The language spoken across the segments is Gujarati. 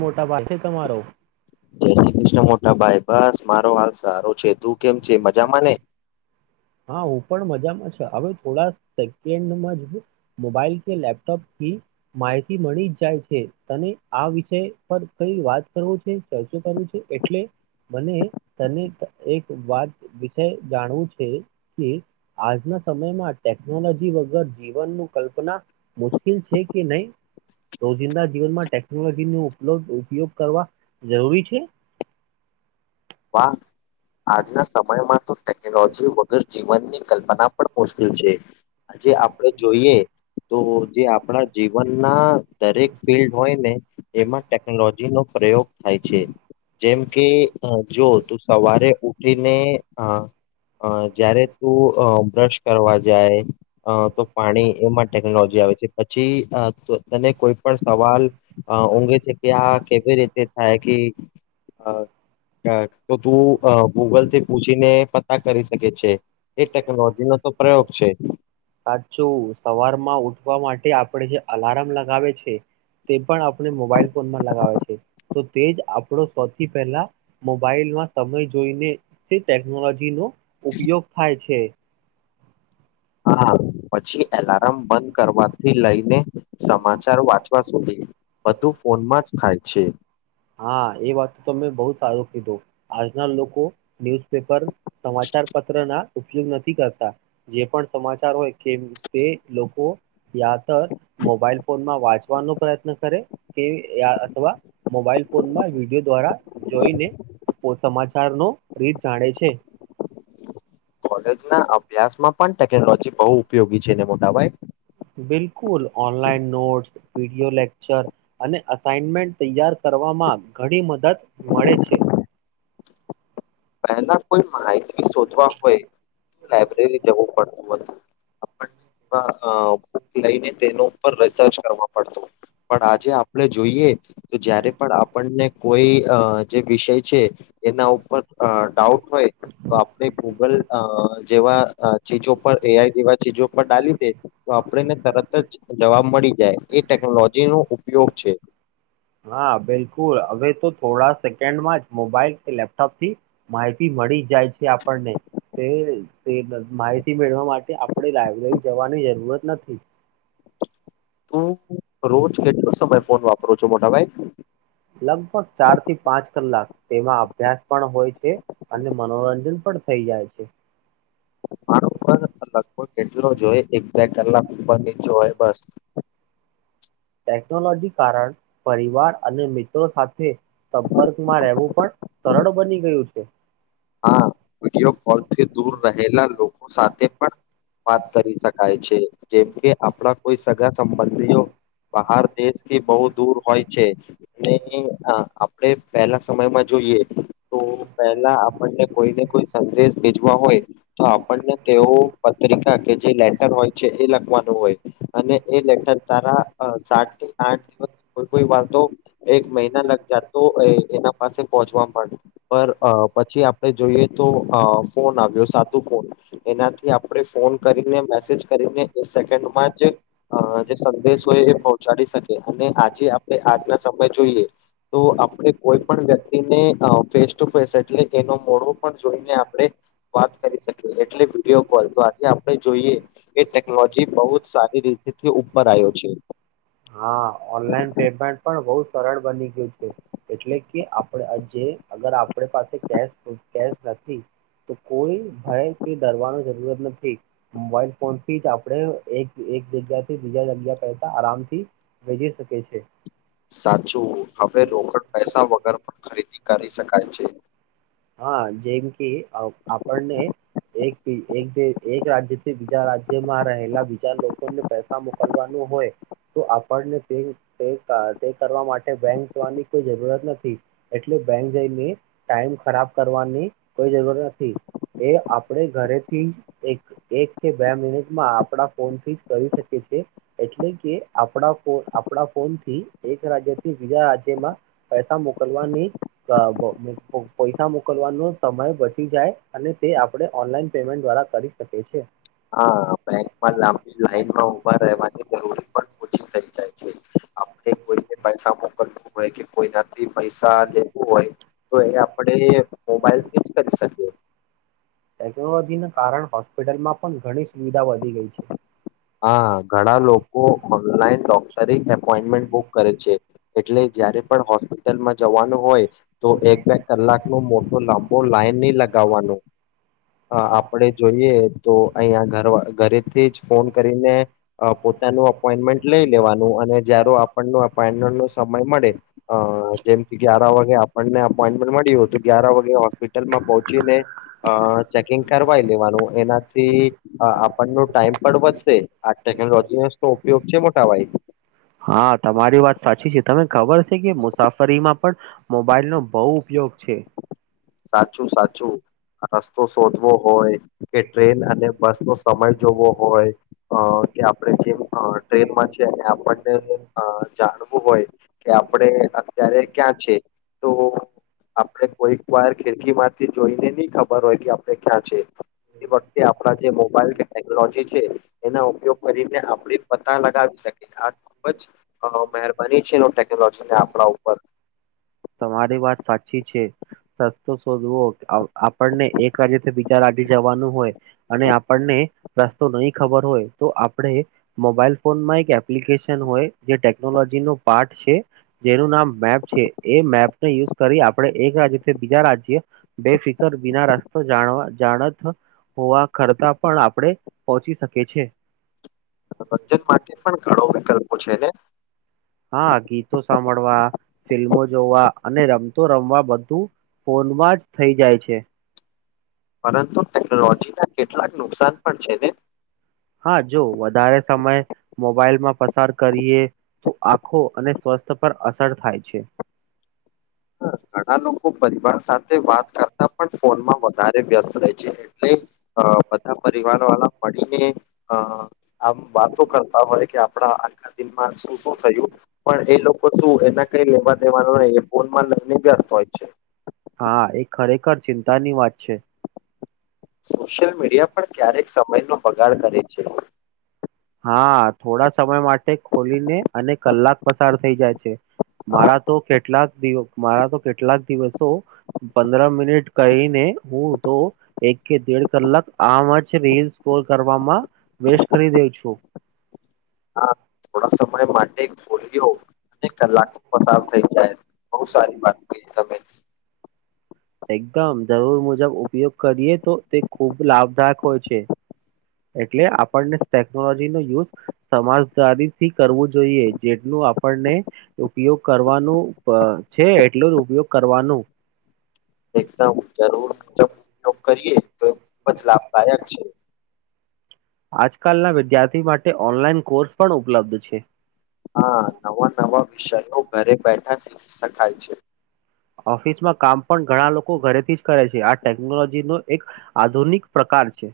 મોટા ભાગ છે તમારો. જય શ્રી કૃષ્ણ મોટા ભાઈ બસ મારો હાલ સારો છે તું કેમ છે મજામાં ને. હા હું પણ મજામાં છે હવે થોડા સેકન્ડમાં જ મોબાઈલ કે લેપટોપ માહિતી મળી જ જાય છે તને આ વિષય પર કઈ વાત કરવો છે કેજો કરું છે એટલે મને તને એક વાત વિષય જાણવું છે કે આજના સમયમાં ટેકનોલોજી વગર જીવન નુ કલ્પના મુશકિલ છે. છે કે નહી રોજિંદા જીવન માં ટેકનોલોજી નો ઉપયોગ ઉપયોગ કરવા જરૂરી છે. [inaudible] વા આજના સમયમાં તો ટેકનોલોજી વગર જીવનની કલ્પના પણ મુશ્કેલ છે આજે આપડે જોઈએ તો જે આપણા જીવન ના દરેક ફિલ્ડ હોય ને એમાં ટેકનોલોજી નો પ્રયોગ થાય છે જેમ કે અ જો તું સવારે ઉઠીને હ અ જયારે તું અ બ્રશ કરવા જાય અ તો પાણી એમાં ટેકનોલોજી આવે છે પછી તને કોઈ પણ સવાલ આ ઊઘે છે કે આ કેવી રીતે થાય કી અ. તો તું અ ગૂગલથી પૂછીને પતા કરી શકે છે એ ટેકનોલોજી નુ પ્રયોગ છે. સાચું સવારમાં ઉઠવા માટે આપડે જે અલાર્મ લગાવે છે. તે પણ આપણે મોબાઈલ ફોનમાં લગાવે છે તો તે જ આપણો સૌથી પહેલા મોબાઈલ તેમાં સમય જોઈને તે ટેકનોલોજીનો ઉપયોગ થાય છે. હા પછી એલાર્મ બંધ કરવાથી લઈને સમ માચાર વાંચવા સુધી બધુ ફોનમાં જ થાય છે. હા એ વાત તો તમે બહુ સારું કીધું. આજના લોકો ન્યુઝપેપર સમાચાર પત્રના ઉપયોગ નથી કરતા. જે પણ સમાચાર હોય કેમ તે લોકો યાતર મોબાઈલ ફોનમાં વાંચવાનો પ્રયત્ન કરે કે અથવા મોબાઈલ ફોનમાં વિડીયો દ્વારા જોઈને તો સમાચારનો રીત જાણે છે. કોલેજના અભ્યાસમાં પણ ટેકનોલોજી બહુ ઉપયોગી છેને મોટા ભાઈ? બિલકુલ ઓનલાઈન નોટ્સ, વીડીઓ લેક્ચર અને અસાઇનમેન્ટ તૈયાર કર કરવામાં ઘણી મદદ મળે છે. પહેલા કોઈ માહિતી શોધવા હોય તો લાયબ્રેરી જવું પડતું હતું. બટ અ લઈને તેનો ઉપર રિસર્ચ કરવા પડતું. પણ આજે આપણે જોઈએ તો જયારે પણ આપણને કોઈ અ જે વિષય છે એના ઉપર અ ડાઉટ હોય તો આપણે ગૂગલ અ જેવા અ પર એઆઈ જેવા ચીજો પર ડાલી દે તો આપણને તરત જ જવાબ મળી જાય એ ટેકનોલોજી તેનો ઉપયોગ છે. હા બિલકુલ હવે તો થોડા સેકન્ડમાં જ મોબાઈલ કે લેપટોપથી માહિતી મળ મળી જાય છે આપણને તે તે માહિતી મેળવવા માટે આપણે લાયબ્રેરી જવાની જરૂરત નથી. [inaudible] તું રોજ કેટલો સમય ફોન વાપરો છો મોટાભાઈ? લગભગ ચાર થી પાંચ કલાક તેમાં અભ્યાસ પણ હોય છે. અને મનોરંજન પણ પણ થઈ જાય છે. મારો પણ લગભગ એટલો જ હોય એક બે કલાક. [inaudible] બસ ટેકનોલોજી કારણ, પરિવાર અને મિત્રો સાથે સંપર્કમાં રહેવું પણ સ સરળ બની ગયું છે. હા વિડીયો કોલથી દૂર રહેલા લોકો સાથે પણ વાત કરી શકાય છે. જેમ કે આપણા કોઈ સગા સંબંધીઓ બહાર દેશ કે બહુ દૂર હોય છે ને અ આપ આપણે પહેલા સમયમાં જોઈએ તો પેહલા આપ ને કોઈને કોઈ સંદેશ ભેજવા હોય તો આપણને તેઓ પત્રિકા કે જે લેટર હોય છે એ લખવાનું હોય અને એ લેટર તારા અ સાત થી આઠ દિવસ કોઈ કોઈ વાર તો એક મહિના લગ જા તો એ એના પાસે પહોંચવા પડે પર અ પછી આપણે જોઈએ તો અ ફોન આવ્યો સાદું ફોન એનાથી આપણે ફોન કરીને મેસેજ કરીને એ સેકન્ડમાં જ અ જે સંદેશ હોય એ પહોંચાડી શકે. અને આજે આપણે આજના સમય જોઈએ તો આપણે કોઈ પણ વ્યક્તિને અ ફેસ ટુ ફેસ એટલે એનો મોડો પણ જોઈને આપણે વાત કરી શકીએ. એટલે વિડીયો કોલ તો આજે આપણે જોઈએ કે એ ટેકનોલોજી બહુ જ સારી રીતેથી ઉપર આયો છે. હા ઓનલાઈન પેમેન્ટ પણ બહુ સરળ બની ગયું છે. એટલે કે આપડ અ જે અગર આપ આપણ પાસે કેશ અ કેશ નથી તો કોઈ ભય કે ડરવાનો જરૂરત નથી. મોબાઈલ ફોનથી જ આપણે એક એક જગ્યાથી બીજા જગ્યા પૈસા આરામથી ભેજી શકીએ છે. સાચું હવે રોકડ પૈસા વગર પણ ખરીદી કરી શકાય છે. હા જેમ કે અ આપણને એક એક બે એક રાજ્યથી બીજા રાજ્યમાં રહેલા બીજા લોકોને પૈસા મોકલવાનું [inaudible] તો આપણને [unintelligible] કરવા માટે બેંક જવાની કોઈ જરૂરત નથી. બેંક જઈને ટાઈમ ખરાબ કરવાની કોઈ જરૂર નથી. એ એટલે કે આપણા [unintelligible] આપણા ફોન થી એક રાજ્યથી બીજા રાજ્યમાં. પૈસા મોકલવાની પૈસા મોકલવાનો સમય બચી જાય અને તે આપણે ઓનલાઈન પેમેન્ટ દ્વારા કરી શકી છે. હા બેંકમાં લાંબી લાઈન માં ઉભા રહેવાની જરૂરી પણ ઓછી થઈ જાય છે. આપણે કોઈને પૈસા મોકલવું હોય કે કોઈના. પૈસા લેવું હોય તો એ આપણે મોબાઈલથી જ કરી શકીએ. ટેકનોલોજીના કારણે હોસ્પિટલમાં પણ ઘણી સુવિધા વધી ગઈ છે. હા ઘણા લોકો ઓનલાઈન ડોક્ટરી એપોઈન્ટમેન્ટ બુક કરે છે. એટલે જયારે પણ હોસ્પિટલમાં જવાનું હોય. તો એક બે કલાક નો મોટો લાંબો લાઈન નહી લગાવવાનો. હ આપડે જોઈએ તો [unintelligible] ઘર ઘરેથી જ ફોન. [unintelligible] પોતાનું અપમેન્ટ લઈ લેવાનું અને જ [unintelligible] ન સમય જેમ ગાર વાગે આપણને અપોઈન્ટમેન્ટ મળી હો તો ગ્યાર વાગે હોસ્પિટલમાં પહચી. [unintelligible] કરવા લેવાનું એનાથી આપ ટાઈમ પણ વધ [unintelligible] આ ટેકનોલોજી તો ઉપયોગ છે, મોટા ભાઈ. હા તમારી વાત સાચી છે, તને ખબર છે, કે મુસાફરીમાં પણ મોબાઈલ નો બહુ ઉપયોગ. [unintelligible] છે. સાચું સાચું. રસ્તો શોધવો હોય કે ટ્રેન અને બસ નો સમય જોવો હોય અ કે આપડે [unintelligible] અ ટ્રેનમાં છે, અને આપણને અ જાણવું હોય કે આપણે અત્યારે [unintelligible] છે, તો આપણે કોઈ. વાર ખિડકી માંથી જોઈને નઈ ખબર હોય કે [unintelligible] ક્યાં છે. તી વખતે આપ જે મોબાઈલ કે ટેકનોલોજી છે, એના ઉપયોગ કરીને આપડી પતા લગાવી શકી. આ ખુબ જ મહેરબાની છે, ટેકનોલોજીને આપણા ઉપર. તમારી વાત સાચી છે. [unintelligible] શોધવો આપણને એક રાજ્યથી બીજા રાજ્યે જવાનું હોય અને આપણને. રસ્તો નહી ખબર હોય તો આપણે મોબાઈલ ફોનમાં એક એપ્લિકેશન હોય તે ટેનોલોજી નું પાર્ટ છે, જેનું નામ મેપ છે. એ મેપને યુઝ કરી આપણે એક રાજ્યથી બીજા રાજ્ય બેફિકર બીના રસ્તો જાણવા. જાણથ હોવા કરતા પણ આપણે પહોચી શકીએ છેએ. [unintelligible] માટે પણ ઘણો વિકલ્પો છે, ને હા ગીતો સાંભળવા તું ફોનમાં જ થઈ જાય છે. પરંતુ ટેકનોલોજી ના કેટલાક નુકસાન પણ છે, ને હા જો વધારે સમય મોબાઈલમાં પસાર કરીએ તો આખો અને [unintelligible] [unintelligible] પર અસર થાય છે. ઘણા લોકો પરિવાર સાથે વાત કરતા પણ ફોનમાં વધારે વ્યસ્ત રહે છે, એટલે બધા પરિવારવાળા મળીને અ આમ વાતો કરતા હોય કે આપડા આ દિન શું શું થયું પણ એ લોકો શું એના કઈ એેવા દેવાનું [unintelligible] હા એ ખરેખર ચિંતા ની વાત છે. સોશિયલ મીડિયા પણ ક્યારેક સમયનો બગાડ કરે છે. હા થોડા સમય માટે ખોલીને. અને કલાક પસાર થઈ જાય છે, હા મારા તો કેટલાક. [unintelligible] દિવ મારા તો કેટલાક દિવસો પંદરા મિનિટ કહીને હું તો એક. કે દેઢ કલાક આ જ રીલ સ્કોર કરવામાં વેસ્ટ કરી [unintelligible] છું. તો હા થોડા સમય માટે ખોલ્યો. અને કલાક પસાર થઈ જાય બોવ સારી વાત કયરી તમે. એકદમ જરૂર મુજબ ઉપયોગ કરીએ તો તે ખૂબ લાભદાયક હોય છે. એટલે આપણને ટેકનોલોજીનો યુઝ સમજદારી થી કરવું જોઈએ. જેટલુ આપણને ઉપયોગ કરવાનું પ છે એટલું જ ઉપયોગ કરવાનું. એકદમ જરૂર મુજબ ઉપયોગ કરીએ તો ખુબ જ લાભદાયક છે. આજકાલના વિદ્યાર્થી માટે ઓનલાઈન કોર્સ પણ ઉપલબ્ધ છે. હા, નવા નવા વિષયો ઘરે બેઠા શીખી શકાય છે. ઓફિસમાં કામ પણ ઘણા લોકો ઘરેથી જ કરે છે આ ટેકનોલોજી નો એક આધુનિક પ્રકાર પણ છે.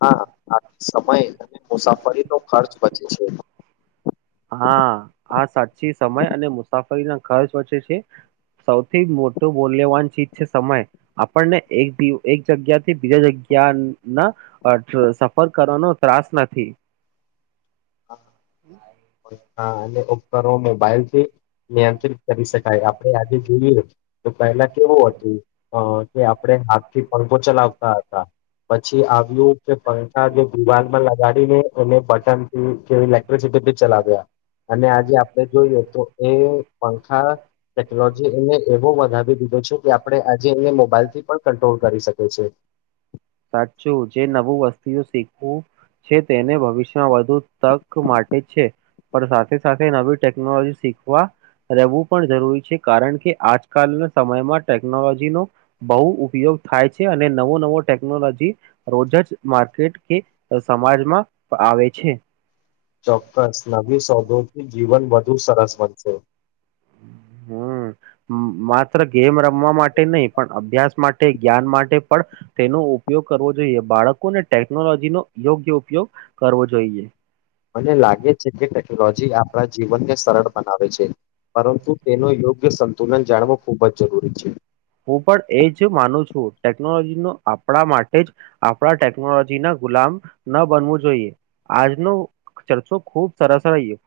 હા, આ સમય અને મુસાફરીનો ખર્ચ બચે છે. હા, આ સાચી સમય અને મુસાફરી ના ખર્ચ બચે છે સૌથી મોટું મૂલ્યવાન ચીજ છે સમય આપણને એક દીયુ એક જગ્યાથી બીજા જગ ક્યાં ના અ જ સફર કરવાનો ત્રાસ નથી. હા. હમ્મ. હા, અને ઉપકરણો મોબાઈલ થી નિયંત્રિત કરી શકાય આપડે આજે જોઈએ તો પહેલા કેવું હતું અહ કે આપડે હાથથી પડઘો ચલાવતા હતા પછી આવ્યું કે પૈસા જે ગુબલમાં લગાડીને એને બટન થી કે ઇલેક્ટ્રિસિટી બિલ ચલાવ્યા અને આજે આપડે જોઈએ તો એ પંખા ટેકનોલોજી એને એવો વધાવી દીધો છે કે આપડે આજે એને મોબાઈલ થી પણ કંટ્રોલ કરી શકે છે. સાચું જે નવું વસ્તીઓ શીખવું છે તેને ભવિષ્યમાં વધુ તક માટે છે. પણ સાથે સાથે નવી ટેકનોલોજી શીખવા રહેવું પણ જરૂરી છે કારણ કે આજકાલના સમયમાં ટેકનોલોજીનો બહુ ઉપયોગ થાય છે અને નવો નવો ટેકનોલોજી રોજજ માર્કેટ કે અહ સમાજમાં આવે છે. ચોક્કસ નવી સોધોથી જીવન વધુ સરસ બનશે. હમ્મ, માત્ર ગેમ રમવા માટે નહી પણ અભ્યાસ માટ ટે જ્ઞાન માટે પણ તેનો ઉપયોગ કરવો જોઈએ, બાળકોને ટેકનોલોજીનોો યોગ્ય ઉપયોગ કરવો જોઈએ. મને લાગે છે કે ટેકનોલોજી આપણા જીવનને સરળ બનાવે છે. પરંતુ તેનો યોગ્ય સંતુલન જાણવો ખૂબ જ જરૂરી છે. હું પણ એ જ માનું છું. ટેકનોલોજી નો આપણા માટે જ આપણા ટેકનોલોજી ના ગુલામ ન બનવું જોઈએ. આજનો ચર્ચો ખુબ સરસ રયો.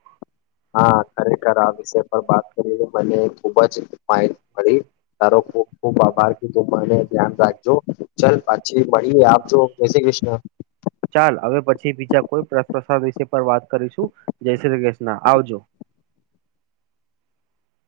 હા ખરેખર આ વિષય પર વાત કરી મને ખુબ જ માહિતી મળી ધારો ખૂબ ખૂબ આભારથી તું મને ધ્યાન રાખી જો ચલ વચી મળીએ આપ જો, જયસે કૃષ્ણ. ચાલ હવે પછી બીજા કોઈ પ્રસદ વિશે પર વાત કરીશું, જય શ્રી કૃષ્ણ આવજો.